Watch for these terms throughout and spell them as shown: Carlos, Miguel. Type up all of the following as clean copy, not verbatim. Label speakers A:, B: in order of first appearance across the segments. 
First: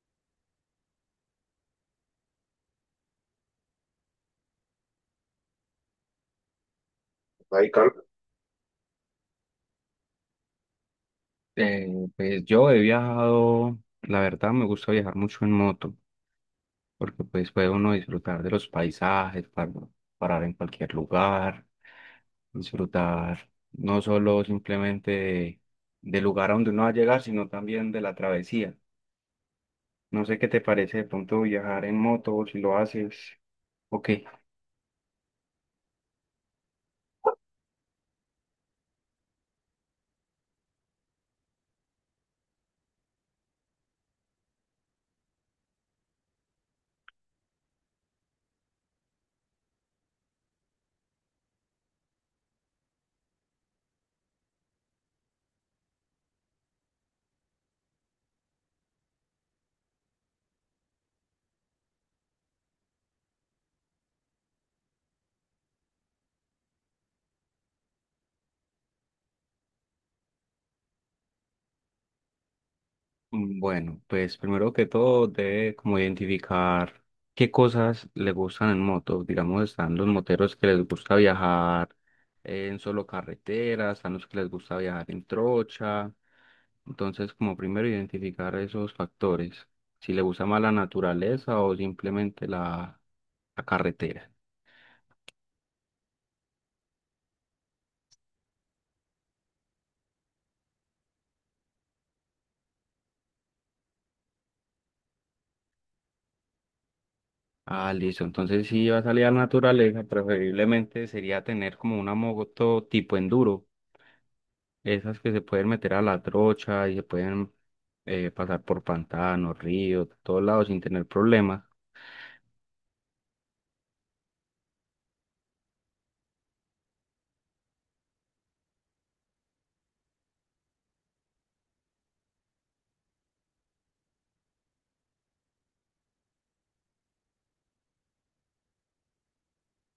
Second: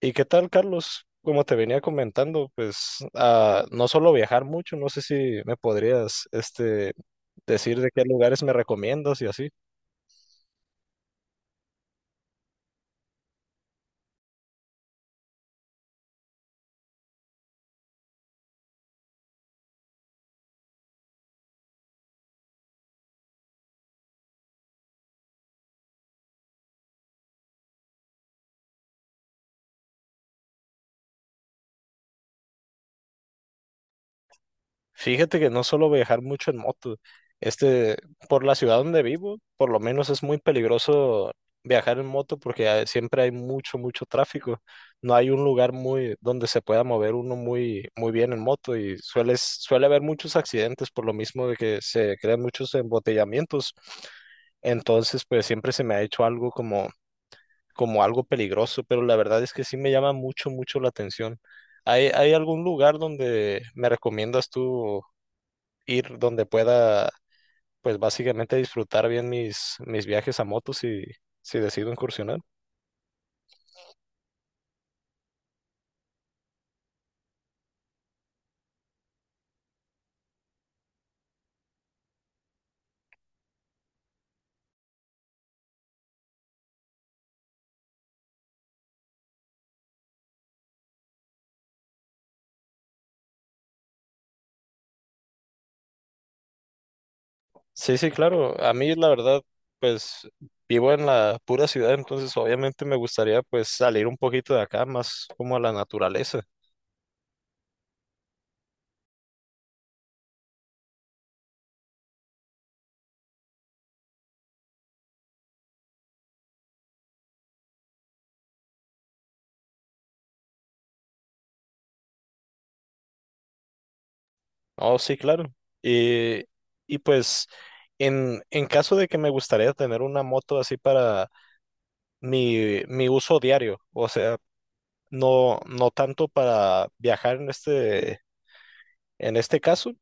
A: ¿Y qué tal, Carlos? Como te venía comentando, pues no solo viajar mucho, no sé si me podrías
B: Ahí,
A: decir de qué
B: Carlos.
A: lugares me recomiendas y así.
B: Eh, pues yo he viajado, la verdad me gusta viajar mucho en moto, porque pues puede uno disfrutar de los paisajes, parar en cualquier lugar, disfrutar no solo simplemente del lugar a donde uno va a llegar, sino también de la travesía. No sé qué te parece de pronto viajar en moto, si lo haces, ok.
A: Fíjate que no suelo viajar mucho en moto. Este, por la ciudad donde vivo, por lo menos es muy peligroso viajar en moto porque siempre hay mucho tráfico. No hay un lugar muy donde se pueda mover uno muy bien en moto y suele haber muchos accidentes por lo mismo de que se crean muchos embotellamientos. Entonces, pues siempre se me ha hecho algo como algo peligroso, pero la verdad es que sí me llama mucho la atención. Hay algún lugar donde me recomiendas tú ir donde pueda, pues básicamente disfrutar bien mis viajes a moto si decido incursionar?
B: Mm, bueno, pues primero que todo debe como identificar qué cosas le gustan en moto. Digamos, están los moteros que les gusta viajar en solo carretera, están los que les gusta viajar en trocha. Entonces, como primero identificar esos factores, si le gusta más la naturaleza o simplemente la carretera.
A: Sí, sí, claro. A mí la verdad, pues vivo en la pura ciudad, entonces obviamente me gustaría pues salir un poquito de acá, más como a la naturaleza.
B: Ah, listo. Entonces, si va a salir a la naturaleza, preferiblemente sería tener como una moto tipo enduro. Esas que se pueden meter a la trocha y se pueden pasar por pantanos, ríos, todos lados sin tener problemas.
A: Oh, sí, claro. Y, y pues en caso de que me gustaría tener una moto así para mi uso diario, o sea, no tanto para viajar en este. En este caso,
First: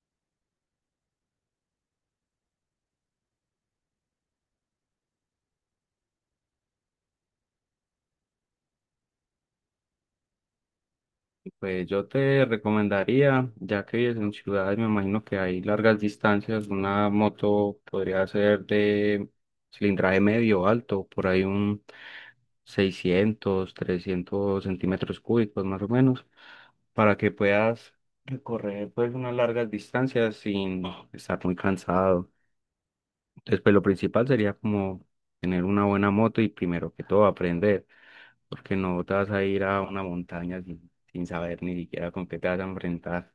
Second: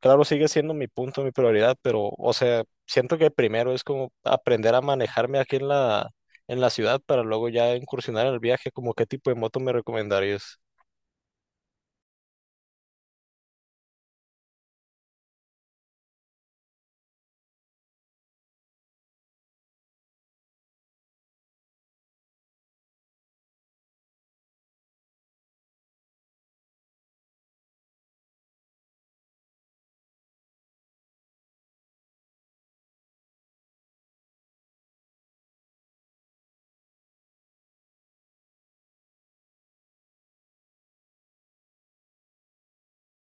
A: claro, sigue siendo mi punto, mi prioridad, pero, o sea, siento que primero es como aprender a manejarme aquí en en la ciudad para luego ya incursionar en el viaje, como qué tipo de moto me recomendarías.
B: Pues yo te recomendaría, ya que vives en ciudades, me imagino que hay largas distancias, una moto podría ser de cilindraje medio o alto, por ahí un 600, 300 centímetros cúbicos más o menos, para que puedas recorrer pues unas largas distancias sin estar muy cansado. Entonces, pues lo principal sería como tener una buena moto y primero que todo aprender, porque no te vas a ir a una montaña sin saber ni siquiera con qué te vas a enfrentar,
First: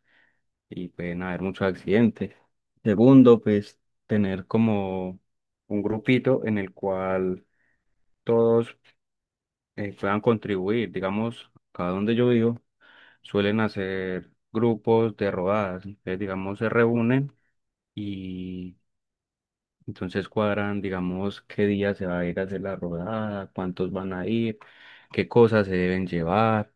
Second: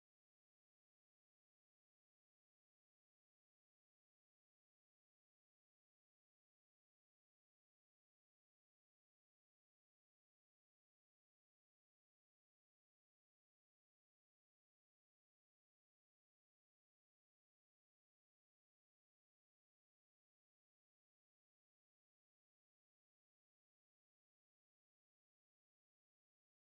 B: y pueden haber muchos accidentes. Segundo, pues tener como un grupito en el cual todos puedan contribuir. Digamos, acá donde yo vivo, suelen hacer grupos de rodadas. Entonces, digamos, se reúnen y entonces cuadran, digamos, qué día se va a ir a hacer la rodada, cuántos van a ir, qué cosas se deben llevar,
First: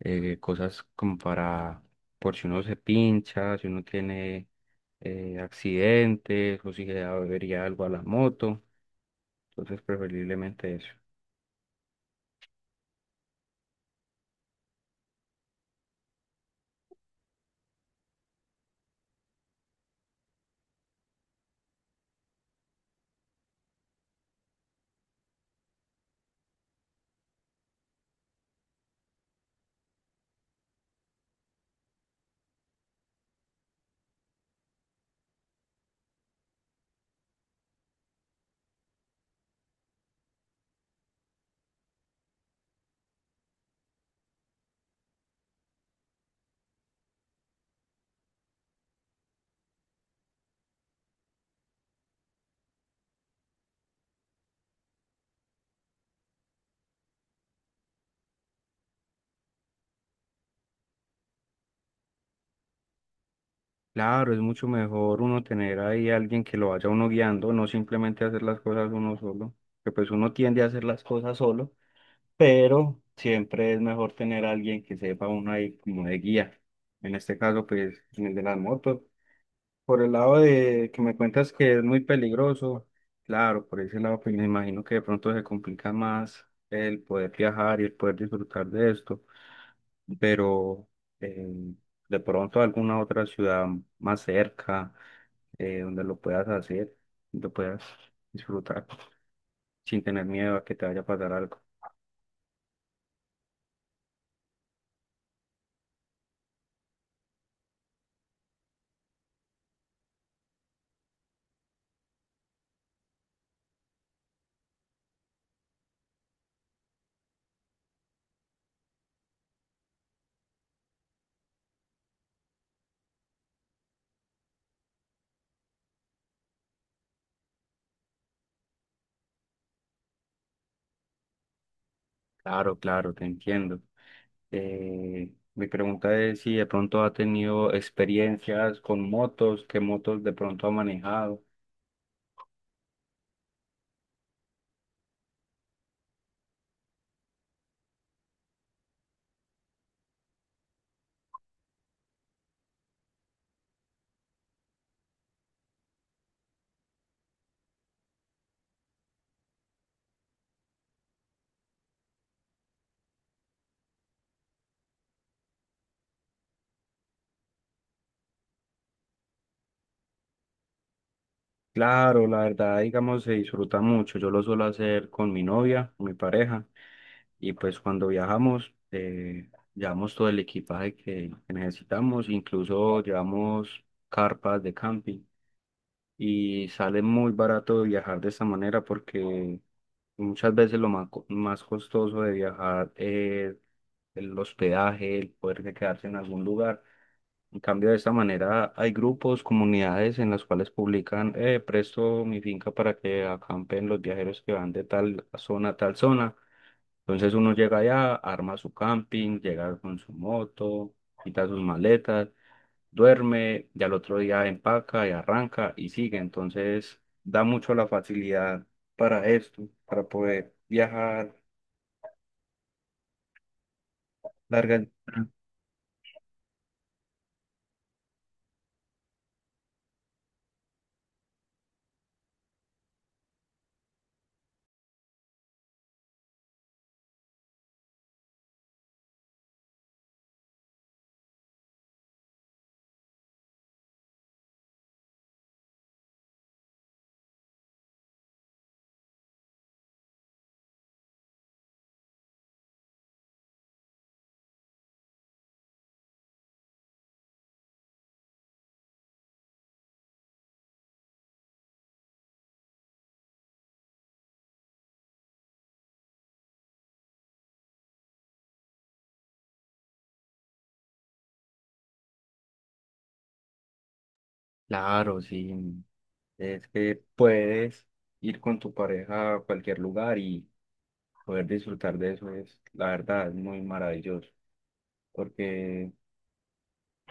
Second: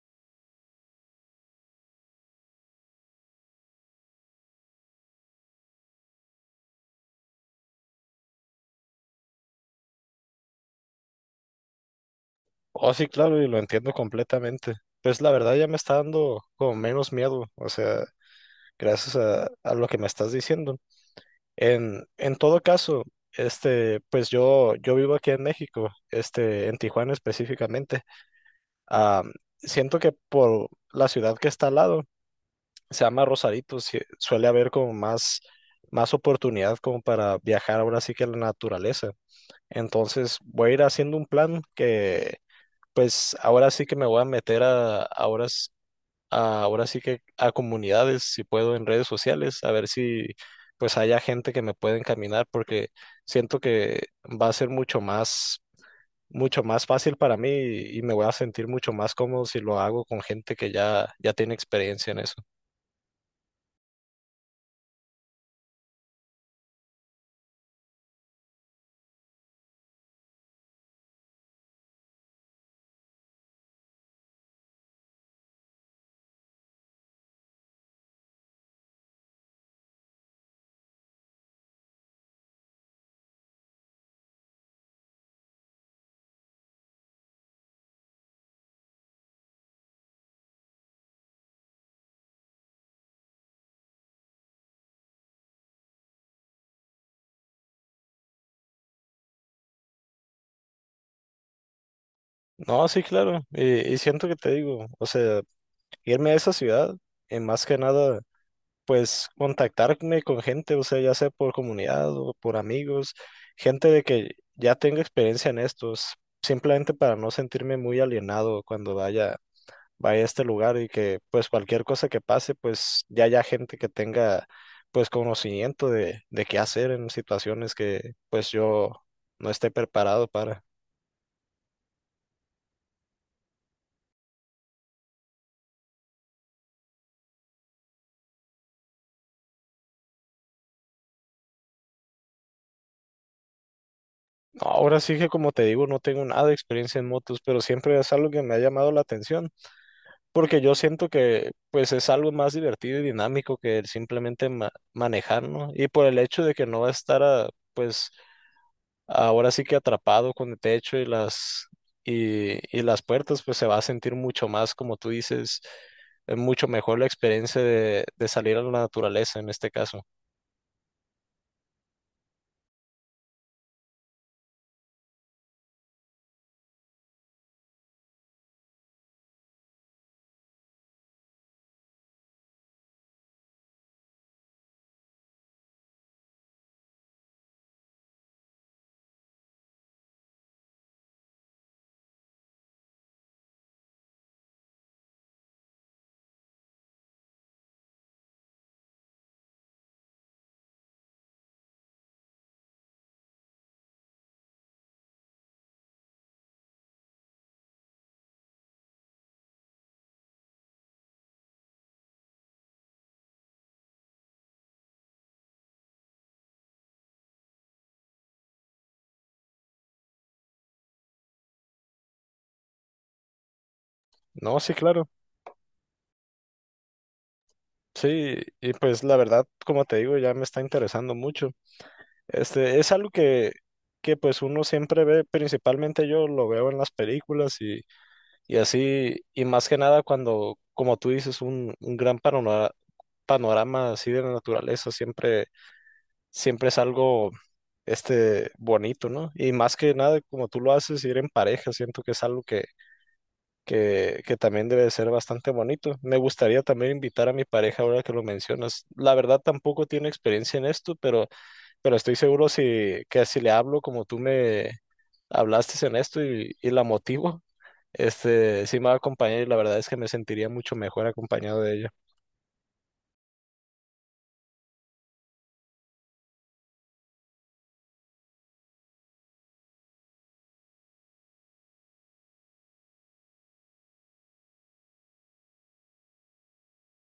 B: cosas como para, por si uno se pincha, si uno tiene accidentes o si le da avería algo a la moto. Entonces preferiblemente eso.
A: Oh, sí, claro, y lo entiendo completamente. Pues la verdad ya me está dando como menos miedo, o sea, gracias a lo que me estás diciendo. En todo caso, pues yo vivo aquí en México, este, en Tijuana específicamente. Ah, siento que por la ciudad que está al lado, sea más rosadito, sí, suele haber como más oportunidad como para viajar ahora sí que a la naturaleza. Entonces voy a ir haciendo un plan que pues ahora sí que me voy a meter a, ahora, s- a- ahora sí que a comunidades, si puedo, en redes sociales, a ver si pues haya gente que me pueda encaminar porque siento que va a ser mucho mucho más fácil para mí y me voy a sentir mucho más cómodo si lo hago con gente que ya tiene experiencia en eso.
B: Claro, es mucho mejor uno tener ahí alguien que lo vaya uno guiando, no simplemente hacer las cosas uno solo, que pues uno tiende a hacer las cosas solo. Pero siempre es mejor tener a alguien que sepa uno ahí como de guía. En este caso, pues, en el de las motos. Por el lado de que me cuentas que es muy peligroso, claro, por ese lado, pues me imagino que de pronto se complica más el poder viajar y el poder disfrutar de esto, pero eh, de pronto alguna otra ciudad más cerca, donde lo puedas hacer, lo puedas disfrutar sin tener miedo a que te vaya a pasar algo.
A: No, sí, claro. Y siento que te digo, o sea, irme a esa ciudad, y más que nada, pues contactarme con gente, o sea, ya sea por comunidad o por amigos, gente de que ya tenga experiencia en estos, simplemente para no sentirme muy alienado cuando vaya a este lugar y que pues cualquier cosa que pase, pues ya haya gente que tenga pues conocimiento de qué hacer en situaciones que pues yo no esté preparado para.
B: Claro, claro, te entiendo. Eh, Mi pregunta es si de pronto ha tenido experiencias con motos, qué motos de pronto ha manejado.
A: Ahora sí que como te digo, no tengo nada de experiencia en motos, pero siempre es algo que me ha llamado la atención, porque yo siento que pues es algo más divertido y dinámico que el simplemente manejar, ¿no? Y por el hecho de que no va a estar a, pues ahora sí que atrapado con el techo y y las puertas, pues se va a sentir mucho más, como tú dices, mucho mejor la experiencia de salir a la naturaleza en este caso.
B: Claro, la verdad, digamos, se disfruta mucho. Yo lo suelo hacer con mi novia, mi pareja, y pues cuando viajamos, llevamos todo el equipaje que necesitamos, incluso llevamos carpas de camping. Y sale muy barato viajar de esta manera porque muchas veces lo más, más costoso de viajar es el hospedaje, el poder de quedarse en algún lugar. En cambio, de esta manera hay grupos, comunidades en las cuales publican, presto mi finca para que acampen los viajeros que van de tal zona a tal zona. Entonces uno llega allá, arma su camping, llega con su moto, quita sus maletas, duerme, y al otro día empaca y arranca y sigue. Entonces da mucho la facilidad para esto, para poder viajar
A: No, sí,
B: largas.
A: claro. Sí, y pues la verdad, como te digo, ya me está interesando mucho. Es algo que pues uno siempre ve, principalmente yo lo veo en las películas y así, y más que nada cuando, como tú dices, un gran panorama así de la naturaleza siempre es algo bonito, ¿no? Y más que nada, como tú lo haces, ir en pareja, siento que es algo que también debe de ser bastante bonito. Me gustaría también invitar a mi pareja ahora que lo mencionas. La verdad tampoco tiene experiencia en esto, pero estoy seguro que si le hablo como tú me hablaste en esto y la motivo, sí me va a acompañar y la verdad es que me sentiría mucho mejor acompañado de ella.
B: Claro, sí, es que puedes ir con tu pareja a cualquier lugar y poder disfrutar de eso es, la verdad, es muy maravilloso, porque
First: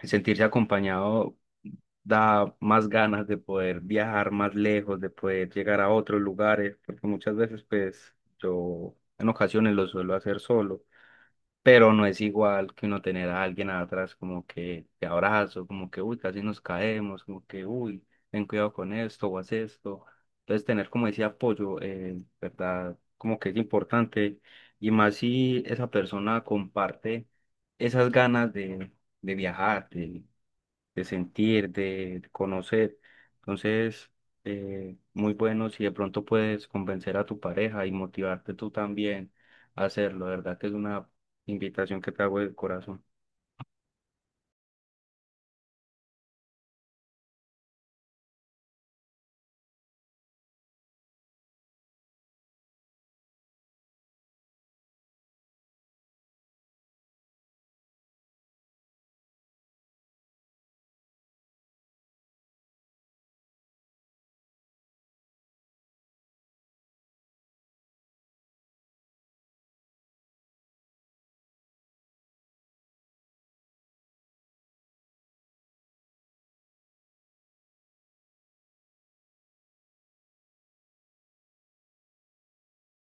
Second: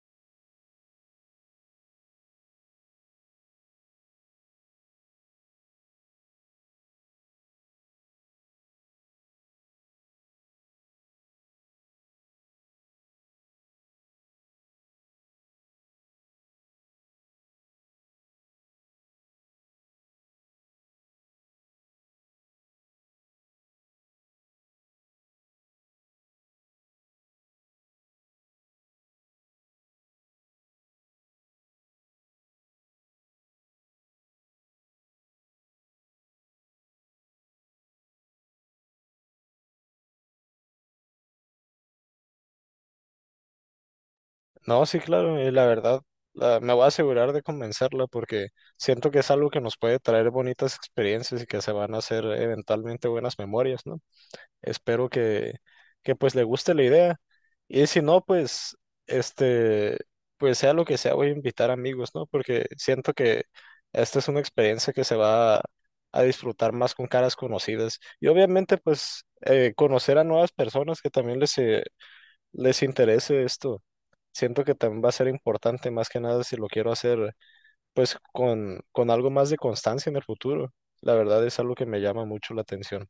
B: sentirse acompañado da más ganas de poder viajar más lejos, de poder llegar a otros lugares, porque muchas veces, pues, yo en ocasiones lo suelo hacer solo, pero no es igual que uno tener a alguien atrás como que te abrazo, como que, uy, casi nos caemos, como que, uy, ten cuidado con esto o haz esto. Entonces, tener como ese apoyo, ¿verdad? Como que es importante, y más si esa persona comparte esas ganas de viajar, de sentir, de conocer. Entonces, muy bueno si de pronto puedes convencer a tu pareja y motivarte tú también a hacerlo. De verdad que es una invitación que te hago del corazón.
A: No, sí, claro, y la verdad, me voy a asegurar de convencerla porque siento que es algo que nos puede traer bonitas experiencias y que se van a hacer eventualmente buenas memorias, ¿no? Espero que pues le guste la idea. Y si no, pues, este, pues sea lo que sea, voy a invitar amigos, ¿no? Porque siento que esta es una experiencia que se va a disfrutar más con caras conocidas. Y obviamente, pues, conocer a nuevas personas que también les interese esto. Siento que también va a ser importante, más que nada, si lo quiero hacer, pues, con algo más de constancia en el futuro. La verdad es algo que me llama mucho la atención.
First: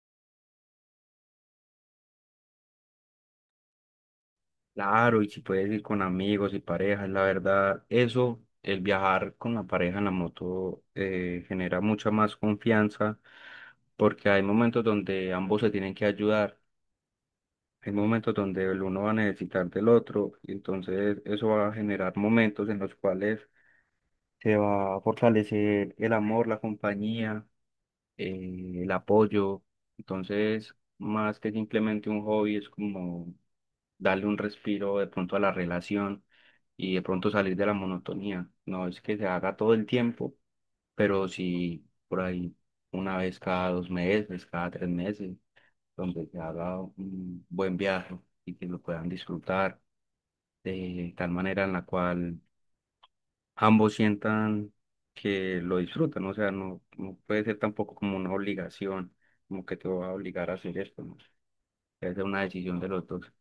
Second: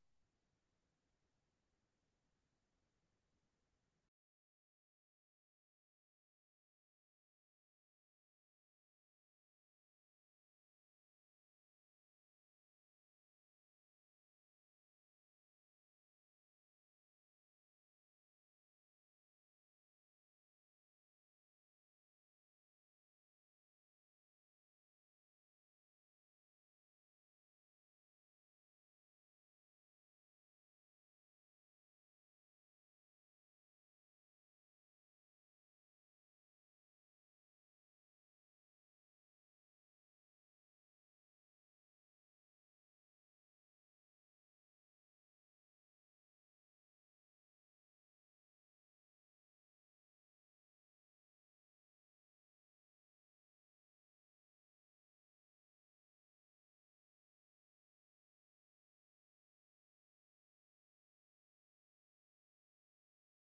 B: Claro, y si puedes ir con amigos y parejas, la verdad, eso, el viajar con la pareja en la moto genera mucha más confianza porque hay momentos donde ambos se tienen que ayudar. Hay momentos donde el uno va a necesitar del otro y entonces eso va a generar momentos en los cuales se va a fortalecer el amor, la compañía, el apoyo. Entonces, más que simplemente un hobby, es como darle un respiro de pronto a la relación y de pronto salir de la monotonía. No es que se haga todo el tiempo, pero sí por ahí una vez cada 2 meses, cada 3 meses, donde se haga un buen viaje y que lo puedan disfrutar de tal manera en la cual ambos sientan que lo disfrutan, o sea, no, no puede ser tampoco como una obligación, como que te va a obligar a hacer esto, ¿no? Es de una decisión de los dos.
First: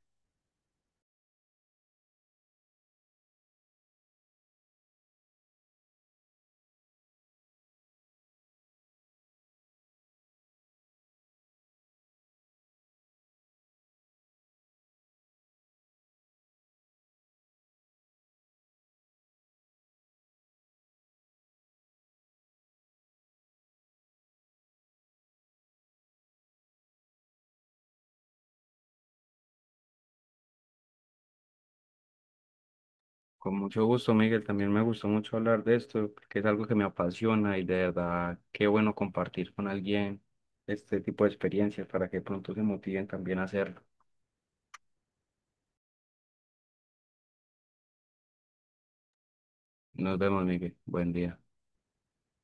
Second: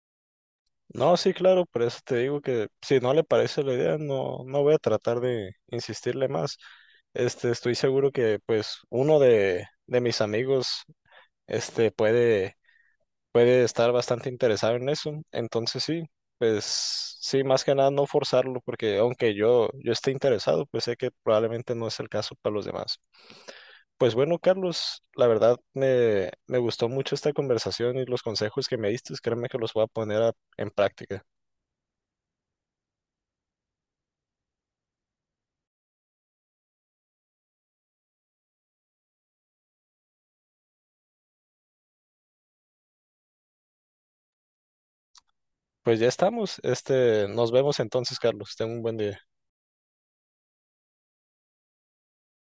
A: No, sí, claro, por eso te digo que si no le parece la idea, no, no voy a tratar de insistirle más. Este, estoy seguro que pues uno de mis amigos este puede, puede estar bastante interesado en eso. Entonces sí, pues sí, más que nada no forzarlo, porque aunque yo esté interesado, pues sé que probablemente no es el caso para los demás. Pues bueno, Carlos, la verdad me gustó mucho esta conversación y los consejos que me diste, créeme que los voy a en práctica.
B: Con mucho gusto, Miguel, también me gustó mucho hablar de esto, porque es algo que me apasiona y de verdad, qué bueno compartir con alguien este tipo de experiencias para que pronto se motiven también a hacerlo.
A: Pues ya estamos. Este, nos vemos entonces, Carlos. Ten un buen día.
B: Nos vemos, Miguel. Buen día.